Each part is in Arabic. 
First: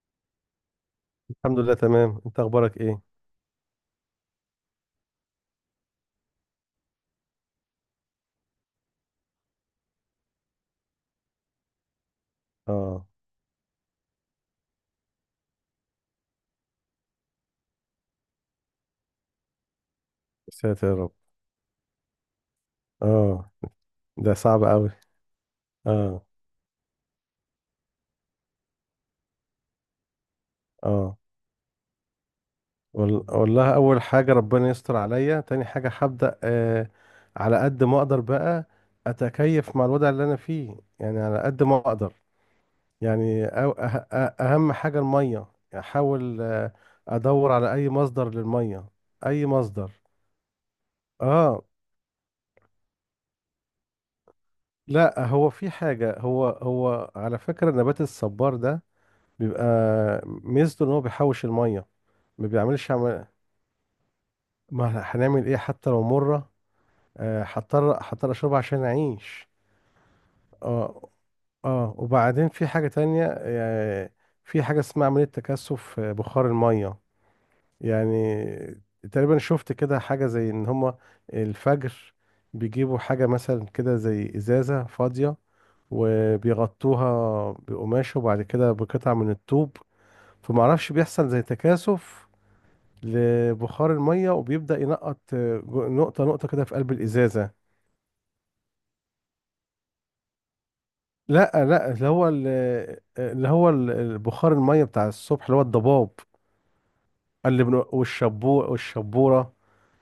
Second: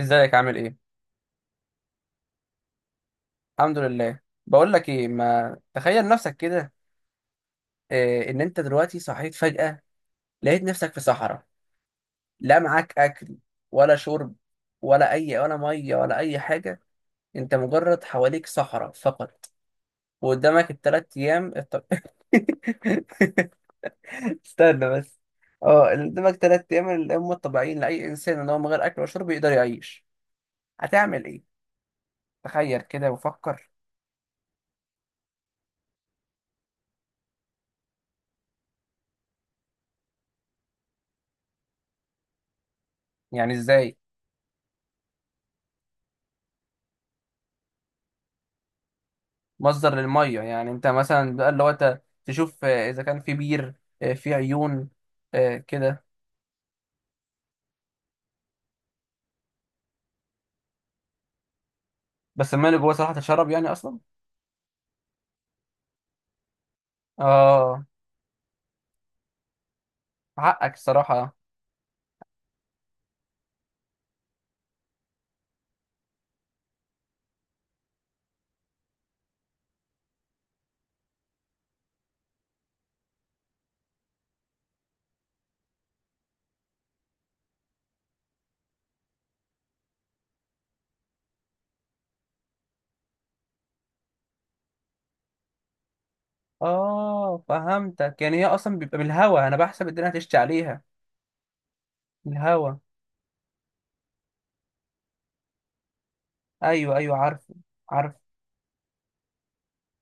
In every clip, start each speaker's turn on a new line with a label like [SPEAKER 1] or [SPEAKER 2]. [SPEAKER 1] ازيك عامل ايه؟
[SPEAKER 2] الحمد لله، تمام. انت اخبارك ايه؟
[SPEAKER 1] الحمد لله. بقول لك ايه، ما تخيل نفسك كده. إيه ان انت دلوقتي صحيت فجأة، لقيت نفسك في صحراء، لا معاك
[SPEAKER 2] اه.
[SPEAKER 1] اكل، ولا شرب، ولا ميه ولا اي حاجة. انت مجرد حواليك صحراء فقط.
[SPEAKER 2] يا
[SPEAKER 1] وقدامك
[SPEAKER 2] ساتر يا
[SPEAKER 1] الثلاث
[SPEAKER 2] رب.
[SPEAKER 1] ايام
[SPEAKER 2] اه. ده صعب
[SPEAKER 1] استنى
[SPEAKER 2] قوي.
[SPEAKER 1] بس. اه،
[SPEAKER 2] اه.
[SPEAKER 1] قدامك ثلاث ايام اللي هم الطبيعيين لاي انسان ان هو من غير اكل وشرب يقدر يعيش.
[SPEAKER 2] اه،
[SPEAKER 1] هتعمل ايه؟ تخيل كده وفكر.
[SPEAKER 2] والله اول حاجه ربنا يستر عليا، تاني حاجه هبدا على قد ما اقدر بقى، اتكيف مع الوضع اللي انا فيه، يعني على قد ما اقدر. يعني
[SPEAKER 1] يعني ازاي؟
[SPEAKER 2] اهم حاجه الميه. احاول ادور على اي مصدر للميه، اي مصدر.
[SPEAKER 1] مصدر للميه يعني انت مثلا بقى اللي
[SPEAKER 2] اه.
[SPEAKER 1] هو انت تشوف، اذا كان في بير، آه، في عيون.
[SPEAKER 2] لا، هو
[SPEAKER 1] آه،
[SPEAKER 2] في
[SPEAKER 1] كده.
[SPEAKER 2] حاجه، هو على فكره نبات الصبار ده بيبقى ميزته ان هو بيحوش الميه. ما
[SPEAKER 1] بس الماء اللي
[SPEAKER 2] بيعملش
[SPEAKER 1] جوه صراحه
[SPEAKER 2] عم...
[SPEAKER 1] تشرب يعني اصلا؟
[SPEAKER 2] ما هنعمل ايه، حتى لو مره
[SPEAKER 1] اه،
[SPEAKER 2] هضطر اشربها عشان اعيش.
[SPEAKER 1] حقك
[SPEAKER 2] اه.
[SPEAKER 1] الصراحه.
[SPEAKER 2] اه، وبعدين في حاجه تانية، في حاجه اسمها عمليه تكثف بخار الميه. يعني تقريبا شفت كده حاجه زي ان هما الفجر بيجيبوا حاجه مثلا كده زي ازازه فاضيه، وبيغطوها بقماش، وبعد كده بقطع من الطوب، فمعرفش بيحصل زي تكاثف لبخار الميه، وبيبدأ ينقط نقطة نقطة كده في قلب
[SPEAKER 1] اه
[SPEAKER 2] الإزازة.
[SPEAKER 1] فهمتك، يعني هي اصلا بيبقى بالهوا، انا بحسب الدنيا هتشتي عليها.
[SPEAKER 2] لا، لا، اللي هو
[SPEAKER 1] الهوا.
[SPEAKER 2] البخار الميه بتاع الصبح اللي هو الضباب،
[SPEAKER 1] ايوه ايوه، عارفه. عارف.
[SPEAKER 2] والشبو والشبورة،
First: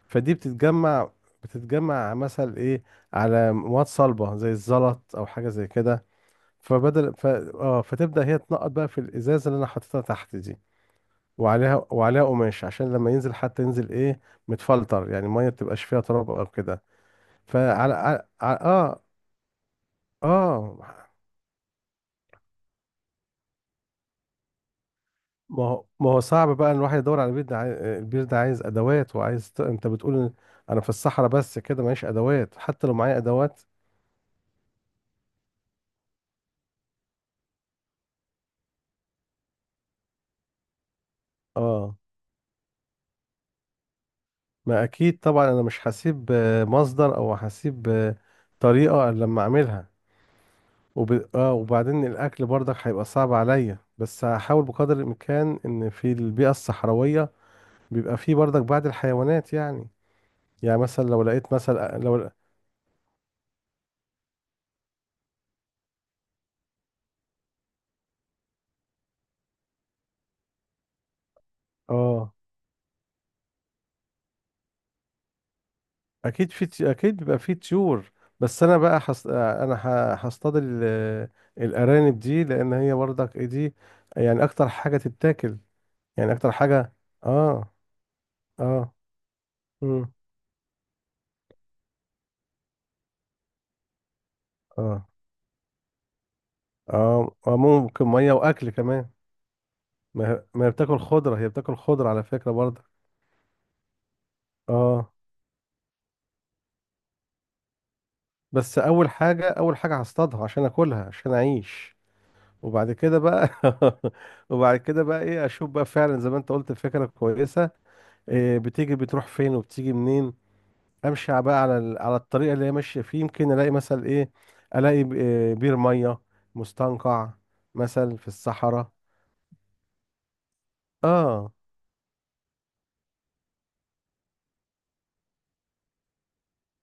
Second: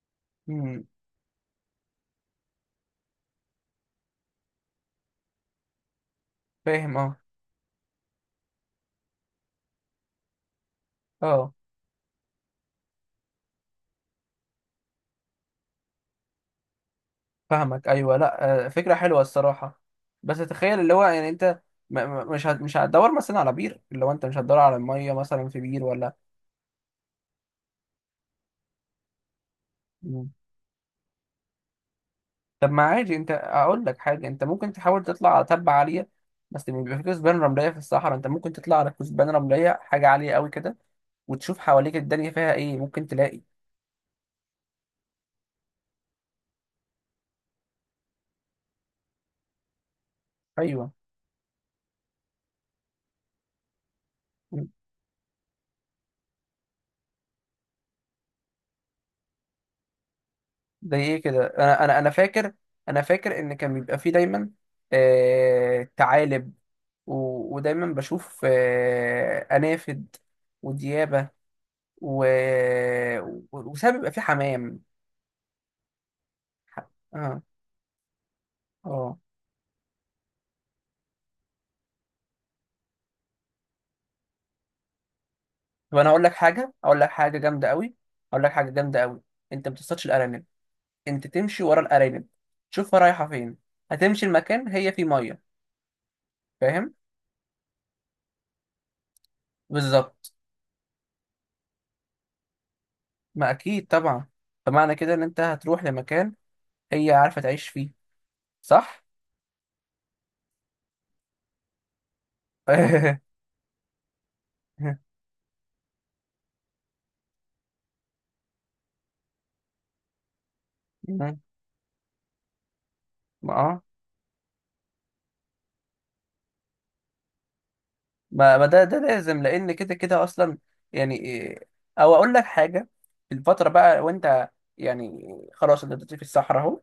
[SPEAKER 2] فدي
[SPEAKER 1] مم،
[SPEAKER 2] بتتجمع. بتتجمع مثلا ايه على مواد صلبة زي الزلط او حاجة زي كده،
[SPEAKER 1] فاهم.
[SPEAKER 2] فبدل
[SPEAKER 1] اه.
[SPEAKER 2] ف... اه فتبدأ هي تنقط بقى في الإزازة اللي انا حاططها تحت دي.
[SPEAKER 1] اه
[SPEAKER 2] وعليها قماش عشان لما ينزل حتى ينزل ايه، متفلتر، يعني الميه ما تبقاش فيها تراب او كده.
[SPEAKER 1] فاهمك،
[SPEAKER 2] فعلى على...
[SPEAKER 1] ايوه
[SPEAKER 2] على...
[SPEAKER 1] لا، فكره
[SPEAKER 2] اه
[SPEAKER 1] حلوه الصراحه. بس
[SPEAKER 2] اه.
[SPEAKER 1] تخيل اللي هو يعني انت، مش هتدور مثلا على بير، اللي هو انت مش هتدور على الميه مثلا في
[SPEAKER 2] ما
[SPEAKER 1] بير
[SPEAKER 2] هو ما
[SPEAKER 1] ولا.
[SPEAKER 2] هو صعب بقى ان الواحد يدور على بير، البير ده عايز ادوات وعايز انت بتقول
[SPEAKER 1] مم.
[SPEAKER 2] إن انا في الصحراء بس كده معيش ادوات،
[SPEAKER 1] طب ما
[SPEAKER 2] حتى لو
[SPEAKER 1] عادي،
[SPEAKER 2] معايا
[SPEAKER 1] انت
[SPEAKER 2] ادوات.
[SPEAKER 1] اقول لك حاجه، انت ممكن تحاول تطلع على تبة عاليه. بس لما بيبقى في كثبان رمليه في الصحراء، انت ممكن تطلع على كثبان رمليه، حاجه عاليه قوي كده، وتشوف حواليك
[SPEAKER 2] اه.
[SPEAKER 1] الدنيا فيها ايه ممكن تلاقي.
[SPEAKER 2] ما اكيد طبعا، انا مش هسيب مصدر او هسيب طريقة إلا لما اعملها.
[SPEAKER 1] ايوه.
[SPEAKER 2] وب... اه وبعدين الاكل برضك هيبقى صعب عليا، بس هحاول بقدر الامكان ان في البيئة الصحراوية بيبقى فيه برضك بعض الحيوانات، يعني. يعني
[SPEAKER 1] زي
[SPEAKER 2] مثلا
[SPEAKER 1] ايه
[SPEAKER 2] لو
[SPEAKER 1] كده؟
[SPEAKER 2] لقيت،
[SPEAKER 1] انا
[SPEAKER 2] مثلا
[SPEAKER 1] انا انا
[SPEAKER 2] لو
[SPEAKER 1] فاكر، انا فاكر ان كان بيبقى في دايما ثعالب، و... ودايما بشوف انافد وديابه، و...
[SPEAKER 2] اه،
[SPEAKER 1] وساعات بيبقى في حمام. ح-
[SPEAKER 2] اكيد بيبقى
[SPEAKER 1] اه.
[SPEAKER 2] في طيور، بس انا بقى
[SPEAKER 1] اه.
[SPEAKER 2] هصطاد الارانب دي، لان هي برضك ايه دي، يعني اكتر حاجه تتاكل،
[SPEAKER 1] طب انا اقول
[SPEAKER 2] يعني
[SPEAKER 1] لك
[SPEAKER 2] اكتر
[SPEAKER 1] حاجه،
[SPEAKER 2] حاجه.
[SPEAKER 1] اقول لك حاجه جامده
[SPEAKER 2] اه.
[SPEAKER 1] قوي، اقول لك حاجه
[SPEAKER 2] اه.
[SPEAKER 1] جامده قوي. انت ما تصطادش
[SPEAKER 2] امم.
[SPEAKER 1] الارانب، انت تمشي ورا الارانب، تشوفها رايحه فين، هتمشي المكان هي فيه
[SPEAKER 2] اه.
[SPEAKER 1] ميه. فاهم.
[SPEAKER 2] اه. آه، ممكن ميه واكل كمان. ما
[SPEAKER 1] بالظبط.
[SPEAKER 2] هي ما هي بتاكل خضره، هي بتاكل خضره على فكره برضك.
[SPEAKER 1] ما اكيد طبعا. فمعنى
[SPEAKER 2] اه،
[SPEAKER 1] كده ان انت هتروح لمكان هي عارفه تعيش فيه.
[SPEAKER 2] بس
[SPEAKER 1] صح.
[SPEAKER 2] اول حاجه هصطادها عشان اكلها عشان اعيش. وبعد كده بقى. وبعد كده بقى ايه، اشوف بقى فعلا زي ما انت قلت فكره كويسه، إيه، بتيجي بتروح فين وبتيجي منين. امشي على- بقى على ال- على الطريقه اللي هي ماشيه فيه،
[SPEAKER 1] ما
[SPEAKER 2] يمكن الاقي
[SPEAKER 1] آه.
[SPEAKER 2] مثلا ايه، إيه، بير ميه، مستنقع مثلا في
[SPEAKER 1] ما ده
[SPEAKER 2] الصحراء.
[SPEAKER 1] ده لازم، لان كده كده اصلا يعني.
[SPEAKER 2] اه.
[SPEAKER 1] إيه- او اقول لك حاجه. الفتره بقى وانت، يعني خلاص انت دلوقتي في الصحراء اهو،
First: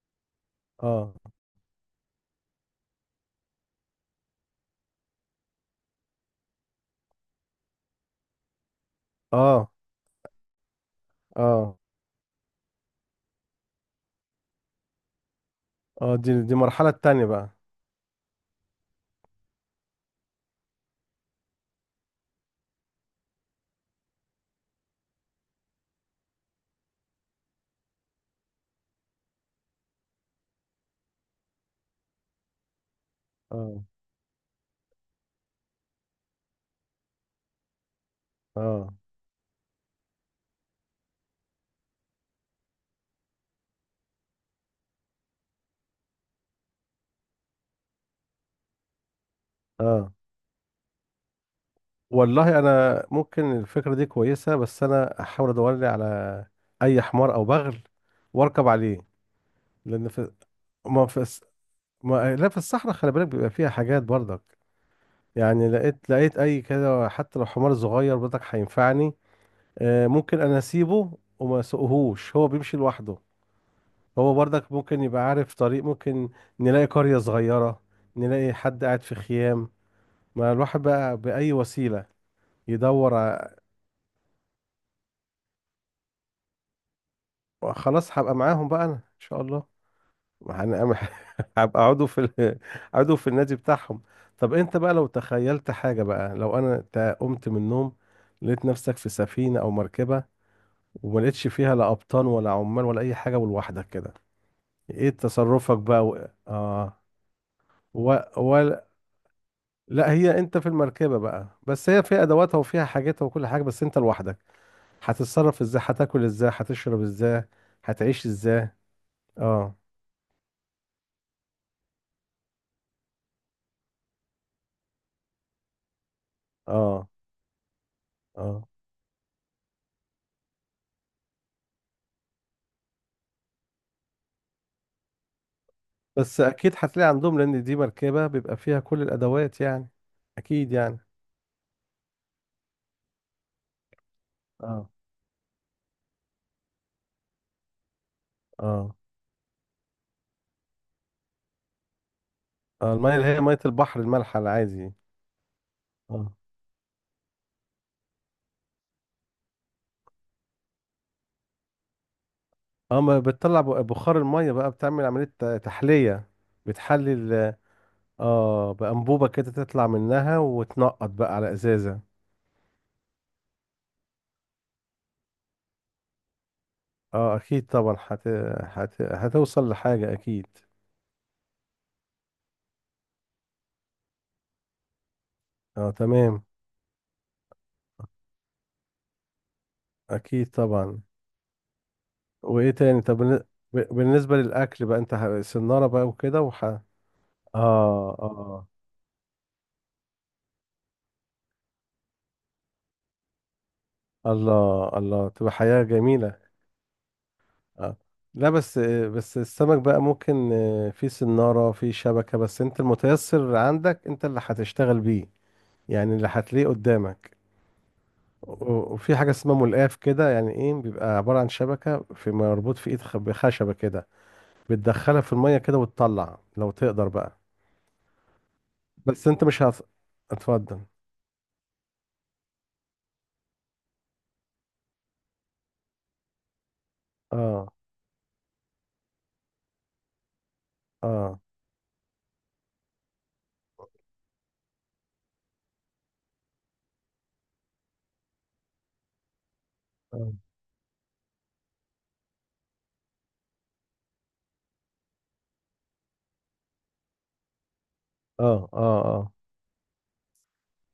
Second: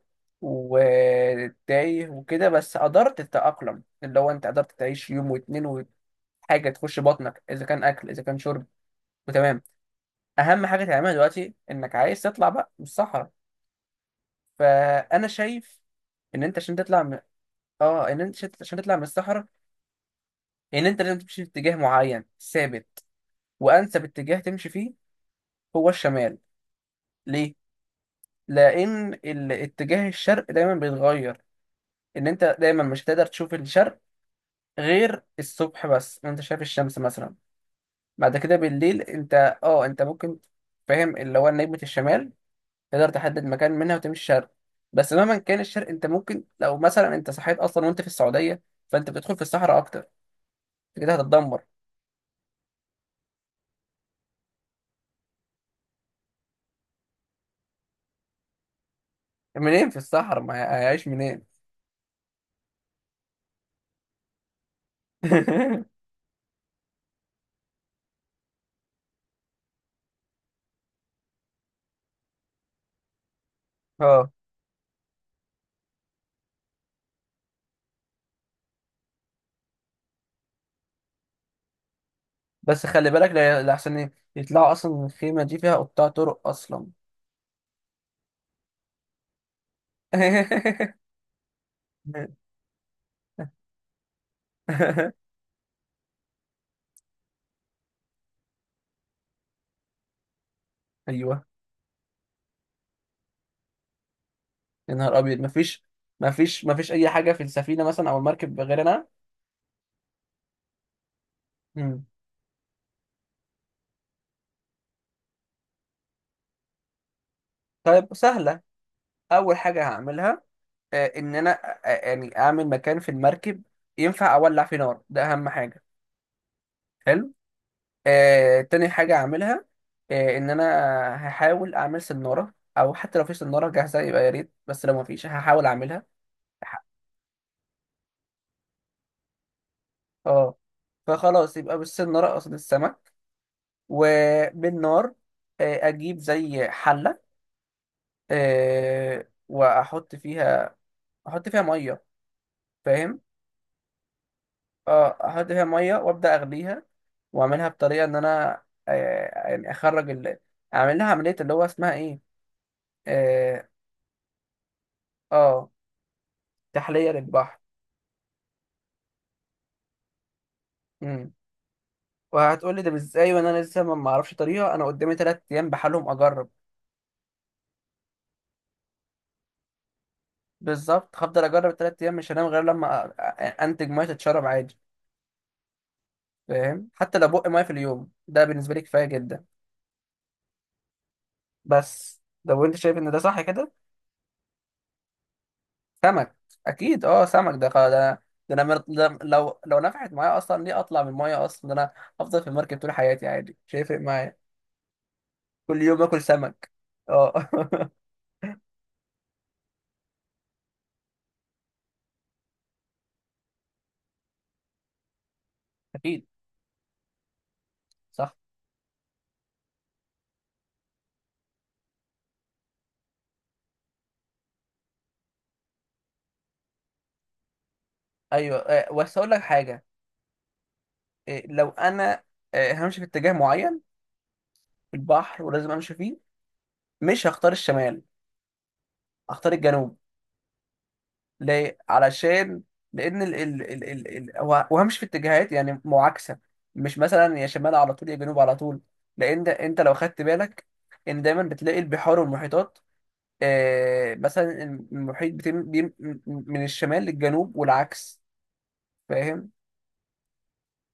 [SPEAKER 2] اه.
[SPEAKER 1] وتايه وكده، بس قدرت تتاقلم، اللي هو انت قدرت تعيش يوم واتنين وحاجه تخش بطنك، اذا كان اكل اذا كان شرب، وتمام.
[SPEAKER 2] اه.
[SPEAKER 1] اهم حاجه تعملها دلوقتي
[SPEAKER 2] اه.
[SPEAKER 1] انك عايز تطلع بقى من الصحراء. فانا شايف
[SPEAKER 2] اه. دي
[SPEAKER 1] ان
[SPEAKER 2] دي
[SPEAKER 1] انت عشان
[SPEAKER 2] المرحله
[SPEAKER 1] تطلع من،
[SPEAKER 2] التانيه بقى.
[SPEAKER 1] اه، ان انت عشان تطلع من الصحراء، ان انت لازم تمشي في اتجاه معين ثابت. وانسب اتجاه تمشي فيه هو الشمال. ليه؟ لأن الاتجاه الشرق دايما بيتغير. إن أنت دايما مش هتقدر تشوف
[SPEAKER 2] اه.
[SPEAKER 1] الشرق غير الصبح بس وأنت شايف الشمس مثلا. بعد كده
[SPEAKER 2] اه.
[SPEAKER 1] بالليل أنت، أنت ممكن، فاهم، اللي هو نجمة الشمال، تقدر تحدد مكان منها وتمشي شرق. بس مهما كان الشرق، أنت ممكن لو مثلا أنت صحيت أصلا وأنت في السعودية، فأنت بتدخل في الصحراء أكتر،
[SPEAKER 2] اه.
[SPEAKER 1] أنت كده هتتدمر.
[SPEAKER 2] والله انا ممكن الفكره دي كويسه، بس انا احاول ادور لي على اي حمار او بغل واركب عليه.
[SPEAKER 1] منين في
[SPEAKER 2] لان في،
[SPEAKER 1] الصحراء؟ ما
[SPEAKER 2] ما
[SPEAKER 1] هيعيش
[SPEAKER 2] في
[SPEAKER 1] منين.
[SPEAKER 2] الس- ما لا في الصحراء، خلي بالك بيبقى فيها حاجات برضك، يعني. لقيت اي كده، حتى لو حمار صغير بدك هينفعني. ممكن انا اسيبه وما اسوقهوش هو بيمشي لوحده.
[SPEAKER 1] اه.
[SPEAKER 2] هو برضك ممكن يبقى عارف طريق، ممكن نلاقي قرية صغيرة، نلاقي حد قاعد في خيام. ما الواحد بقى بأي وسيلة.
[SPEAKER 1] بس خلي
[SPEAKER 2] يدور
[SPEAKER 1] بالك،
[SPEAKER 2] ع-
[SPEAKER 1] لأحسن إيه يطلعوا أصلا من الخيمة دي فيها قطاع طرق أصلا.
[SPEAKER 2] خلاص هبقى معاهم بقى انا ان شاء الله. ما هن- هبقى عضو في عضو في النادي بتاعهم. طب انت بقى لو تخيلت حاجة بقى، لو انا قمت من النوم لقيت نفسك في سفينة او مركبة، وما
[SPEAKER 1] أيوه.
[SPEAKER 2] لقيتش فيها لا قبطان ولا عمال ولا اي حاجه، ولوحدك كده،
[SPEAKER 1] يا
[SPEAKER 2] ايه
[SPEAKER 1] نهار أبيض،
[SPEAKER 2] تصرفك بقى و...
[SPEAKER 1] مفيش
[SPEAKER 2] اه
[SPEAKER 1] أي حاجة في السفينة مثلا
[SPEAKER 2] و...
[SPEAKER 1] أو المركب غير
[SPEAKER 2] ولا
[SPEAKER 1] أنا.
[SPEAKER 2] لا، هي انت في المركبه بقى، بس هي
[SPEAKER 1] مم.
[SPEAKER 2] فيها ادواتها وفيها حاجاتها وكل حاجه، بس انت لوحدك. هتتصرف ازاي، هتاكل ازاي، هتشرب ازاي،
[SPEAKER 1] طيب
[SPEAKER 2] هتعيش
[SPEAKER 1] سهلة.
[SPEAKER 2] ازاي؟
[SPEAKER 1] أول
[SPEAKER 2] اه.
[SPEAKER 1] حاجة هعملها، آه، إن أنا آه، آه، يعني أعمل مكان في المركب ينفع أولع فيه نار، ده أهم حاجة.
[SPEAKER 2] اه.
[SPEAKER 1] حلو.
[SPEAKER 2] اه،
[SPEAKER 1] تاني حاجة أعملها، إن أنا هحاول أعمل سنارة، أو حتى لو في سنارة جاهزة يبقى يا ريت، بس لو مفيش هحاول أعملها.
[SPEAKER 2] بس اكيد هتلاقي عندهم، لان دي مركبه بيبقى فيها كل الادوات، يعني
[SPEAKER 1] اه.
[SPEAKER 2] اكيد يعني.
[SPEAKER 1] فخلاص يبقى بالسمنة رقص السمك،
[SPEAKER 2] اه.
[SPEAKER 1] وبالنار اجيب زي حلة،
[SPEAKER 2] اه،
[SPEAKER 1] واحط فيها، احط فيها مية.
[SPEAKER 2] آه. الميه
[SPEAKER 1] فاهم.
[SPEAKER 2] اللي هي ميه البحر المالحه العادي.
[SPEAKER 1] اه، احط فيها مية
[SPEAKER 2] اه.
[SPEAKER 1] وابدأ اغليها. واعملها بطريقة ان انا، يعني اخرج اعمل لها عملية اللي هو اسمها ايه.
[SPEAKER 2] اه، ما بتطلع
[SPEAKER 1] اه.
[SPEAKER 2] ب- بخار المية بقى، بتعمل عملية
[SPEAKER 1] آه،
[SPEAKER 2] تحلية،
[SPEAKER 1] تحلية
[SPEAKER 2] بتحلل.
[SPEAKER 1] للبحر.
[SPEAKER 2] اه، بأنبوبة كده تطلع منها وتنقط
[SPEAKER 1] امم.
[SPEAKER 2] بقى على ازازة.
[SPEAKER 1] وهتقولي ده ازاي، وانا لسه ما اعرفش طريقة؟ انا قدامي تلات ايام بحالهم اجرب.
[SPEAKER 2] اه، اكيد طبعا، هتوصل لحاجة اكيد.
[SPEAKER 1] بالظبط. هفضل اجرب تلات ايام، مش هنام غير لما انتج ميه تتشرب عادي.
[SPEAKER 2] اه، تمام.
[SPEAKER 1] فاهم. حتى لو بق ميه في اليوم ده بالنسبه لي كفايه جدا.
[SPEAKER 2] اكيد طبعا.
[SPEAKER 1] بس لو
[SPEAKER 2] وايه
[SPEAKER 1] انت شايف
[SPEAKER 2] تاني؟
[SPEAKER 1] ان ده صح كده.
[SPEAKER 2] بالنسبة للاكل بقى، انت سنارة بقى
[SPEAKER 1] سمك.
[SPEAKER 2] وكده، وح اه.
[SPEAKER 1] اكيد اه، سمك، ده، ده انا،
[SPEAKER 2] اه.
[SPEAKER 1] ده لو لو نفعت معايا اصلا، ليه اطلع من الميه اصلا؟ ده انا افضل في المركب طول حياتي عادي مش هيفرق معايا.
[SPEAKER 2] الله، الله، تبقى
[SPEAKER 1] كل
[SPEAKER 2] حياة
[SPEAKER 1] يوم اكل
[SPEAKER 2] جميلة.
[SPEAKER 1] سمك. اه.
[SPEAKER 2] اه. لا، بس السمك بقى ممكن في سنارة في شبكة، بس انت المتيسر عندك انت اللي هتشتغل بيه، يعني
[SPEAKER 1] اكيد.
[SPEAKER 2] اللي هتلاقيه قدامك.
[SPEAKER 1] صح.
[SPEAKER 2] وفي حاجة اسمها ملقاف كده، يعني ايه، بيبقى عبارة عن شبكة في مربوط في بخشبة كده، بتدخلها في المية كده وتطلع لو تقدر بقى.
[SPEAKER 1] ايوه، بس
[SPEAKER 2] بس
[SPEAKER 1] اقول لك
[SPEAKER 2] انت مش هت...
[SPEAKER 1] حاجه،
[SPEAKER 2] اتفضل.
[SPEAKER 1] لو انا، همشي في اتجاه معين في البحر، ولازم امشي فيه. مش هختار
[SPEAKER 2] اه.
[SPEAKER 1] الشمال، هختار الجنوب.
[SPEAKER 2] اه.
[SPEAKER 1] ليه؟ علشان، لأن ال ال ال ال ال هو مش في اتجاهات يعني معاكسة، مش مثلا يا شمال على طول يا جنوب على طول. لأن ده أنت لو خدت
[SPEAKER 2] اه.
[SPEAKER 1] بالك إن دايما بتلاقي البحار والمحيطات، آه مثلا، المحيط بتم بيم من الشمال للجنوب والعكس.
[SPEAKER 2] اه. اه، آه.
[SPEAKER 1] فاهم؟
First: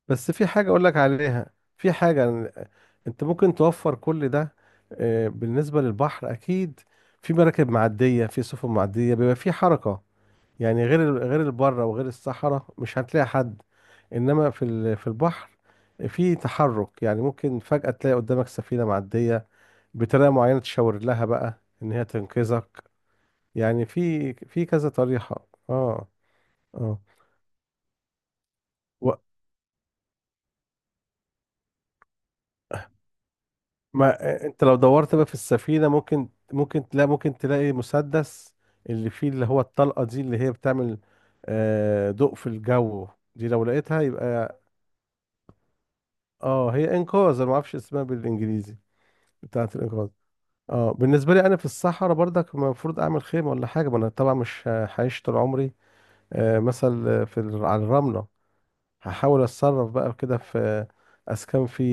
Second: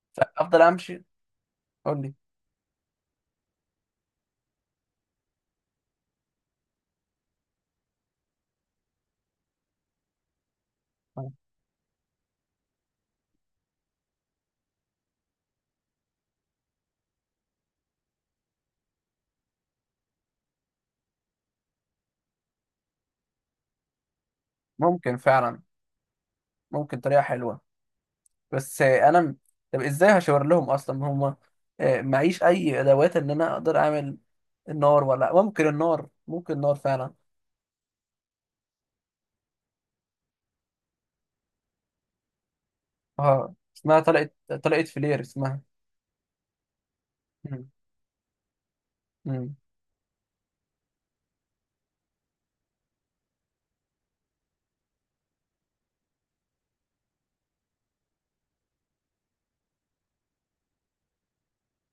[SPEAKER 2] بس في
[SPEAKER 1] أفضل
[SPEAKER 2] حاجة أقول لك
[SPEAKER 1] أمشي.
[SPEAKER 2] عليها،
[SPEAKER 1] قول لي.
[SPEAKER 2] أنت ممكن توفر كل ده. بالنسبة للبحر أكيد في مراكب معدية، في سفن معدية، بيبقى في حركة، يعني غير البرة وغير الصحراء مش هتلاقي حد، إنما في في البحر في تحرك، يعني ممكن فجأة تلاقي قدامك سفينة معدية، بطريقة معينة تشاور لها بقى إن هي تنقذك، يعني في كذا
[SPEAKER 1] ممكن
[SPEAKER 2] طريقة.
[SPEAKER 1] فعلا.
[SPEAKER 2] اه.
[SPEAKER 1] ممكن
[SPEAKER 2] اه،
[SPEAKER 1] طريقة حلوة. بس انا، طب ازاي هشاور لهم اصلا هم؟ معيش اي ادوات ان انا اقدر اعمل.
[SPEAKER 2] ما انت لو
[SPEAKER 1] النار،
[SPEAKER 2] دورت بقى
[SPEAKER 1] ولا
[SPEAKER 2] في
[SPEAKER 1] ممكن
[SPEAKER 2] السفينة
[SPEAKER 1] النار،
[SPEAKER 2] ممكن
[SPEAKER 1] ممكن النار
[SPEAKER 2] ممكن تلاقي،
[SPEAKER 1] فعلا.
[SPEAKER 2] ممكن تلاقي مسدس اللي فيه، اللي هو الطلقة دي اللي هي بتعمل ضوء في الجو. دي
[SPEAKER 1] اه،
[SPEAKER 2] لو
[SPEAKER 1] اسمها
[SPEAKER 2] لقيتها
[SPEAKER 1] طلقت،
[SPEAKER 2] يبقى،
[SPEAKER 1] طلقت فلير اسمها.
[SPEAKER 2] اه، هي انقاذ، انا ما
[SPEAKER 1] مم.
[SPEAKER 2] اعرفش اسمها بالانجليزي،
[SPEAKER 1] مم.
[SPEAKER 2] بتاعة الانقاذ. اه، بالنسبة لي انا في الصحراء برضك المفروض اعمل خيمة ولا حاجة، ما انا طبعا مش هعيش طول عمري على الرملة. هحاول اتصرف بقى كده في اسكان في،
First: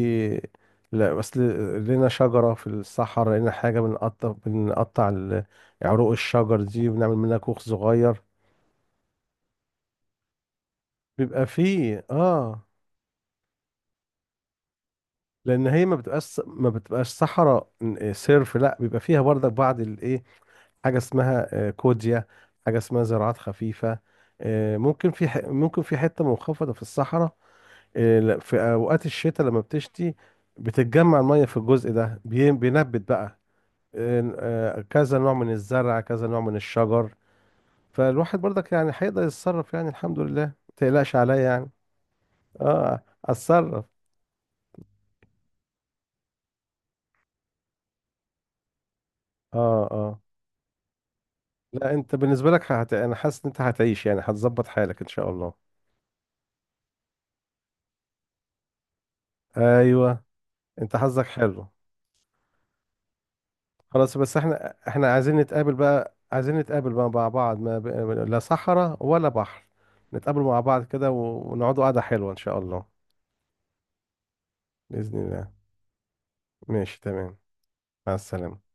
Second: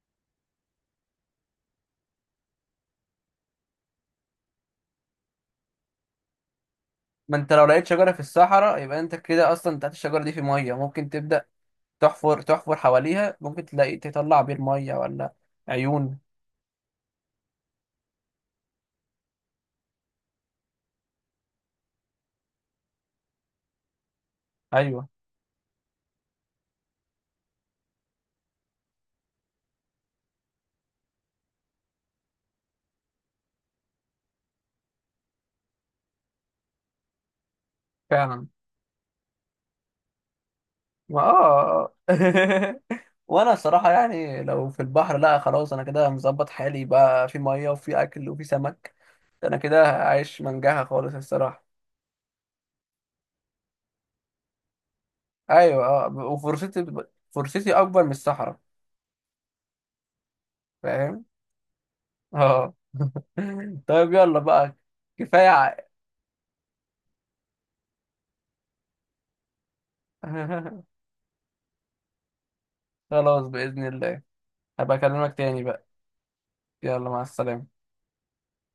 [SPEAKER 2] لا بس لقينا شجره في الصحراء، لقينا حاجه بنقطع، عروق الشجر دي وبنعمل
[SPEAKER 1] ما
[SPEAKER 2] منها
[SPEAKER 1] انت
[SPEAKER 2] كوخ
[SPEAKER 1] لو لقيت شجره في
[SPEAKER 2] صغير،
[SPEAKER 1] الصحراء، يبقى انت كده اصلا تحت الشجره دي في ميه ممكن تبدا
[SPEAKER 2] بيبقى فيه اه،
[SPEAKER 1] تحفر حواليها، ممكن تلاقي تطلع بير ميه ولا
[SPEAKER 2] لان هي ما
[SPEAKER 1] عيون.
[SPEAKER 2] بتبقاش ما بتبقاش صحراء صرف، لا بيبقى فيها برضك بعض الايه، حاجه اسمها كوديا، حاجه اسمها زراعات خفيفه،
[SPEAKER 1] ايوه.
[SPEAKER 2] ممكن في ممكن في حته منخفضه في الصحراء، إيه، لا، في اوقات الشتاء لما بتشتي بتتجمع الميه في الجزء ده، بينبت بقى إن- كذا نوع من الزرع، كذا نوع من الشجر. فالواحد
[SPEAKER 1] فعلا.
[SPEAKER 2] برضك يعني هيقدر يتصرف، يعني الحمد لله ما تقلقش
[SPEAKER 1] ما
[SPEAKER 2] عليا يعني.
[SPEAKER 1] اه.
[SPEAKER 2] اه،
[SPEAKER 1] وانا
[SPEAKER 2] اتصرف.
[SPEAKER 1] الصراحه يعني لو في البحر، لا خلاص انا كده مظبط حالي بقى، في ميه وفي اكل وفي سمك. انا كده
[SPEAKER 2] اه. اه.
[SPEAKER 1] عايش منجاها خالص الصراحه.
[SPEAKER 2] لا، انت بالنسبه لك انا حاسس ان انت هتعيش، يعني هتظبط حالك ان شاء الله.
[SPEAKER 1] ايوه اه. وفرصتي، فرصتي اكبر من الصحراء.
[SPEAKER 2] ايوه، انت
[SPEAKER 1] فاهم.
[SPEAKER 2] حظك حلو.
[SPEAKER 1] اه. طيب
[SPEAKER 2] خلاص، بس
[SPEAKER 1] يلا
[SPEAKER 2] احنا
[SPEAKER 1] بقى،
[SPEAKER 2] احنا عايزين
[SPEAKER 1] كفايه
[SPEAKER 2] نتقابل
[SPEAKER 1] ع-
[SPEAKER 2] بقى، عايزين نتقابل بقى مع بعض، ما ب... لا صحراء ولا بحر، نتقابل مع بعض كده ونقعدوا قعدة حلوة إن شاء الله.
[SPEAKER 1] خلاص باذن الله، هبقى
[SPEAKER 2] بإذن
[SPEAKER 1] اكلمك
[SPEAKER 2] الله.
[SPEAKER 1] تاني بقى.
[SPEAKER 2] ماشي،
[SPEAKER 1] يلا مع
[SPEAKER 2] تمام.
[SPEAKER 1] السلامه.
[SPEAKER 2] مع السلامة.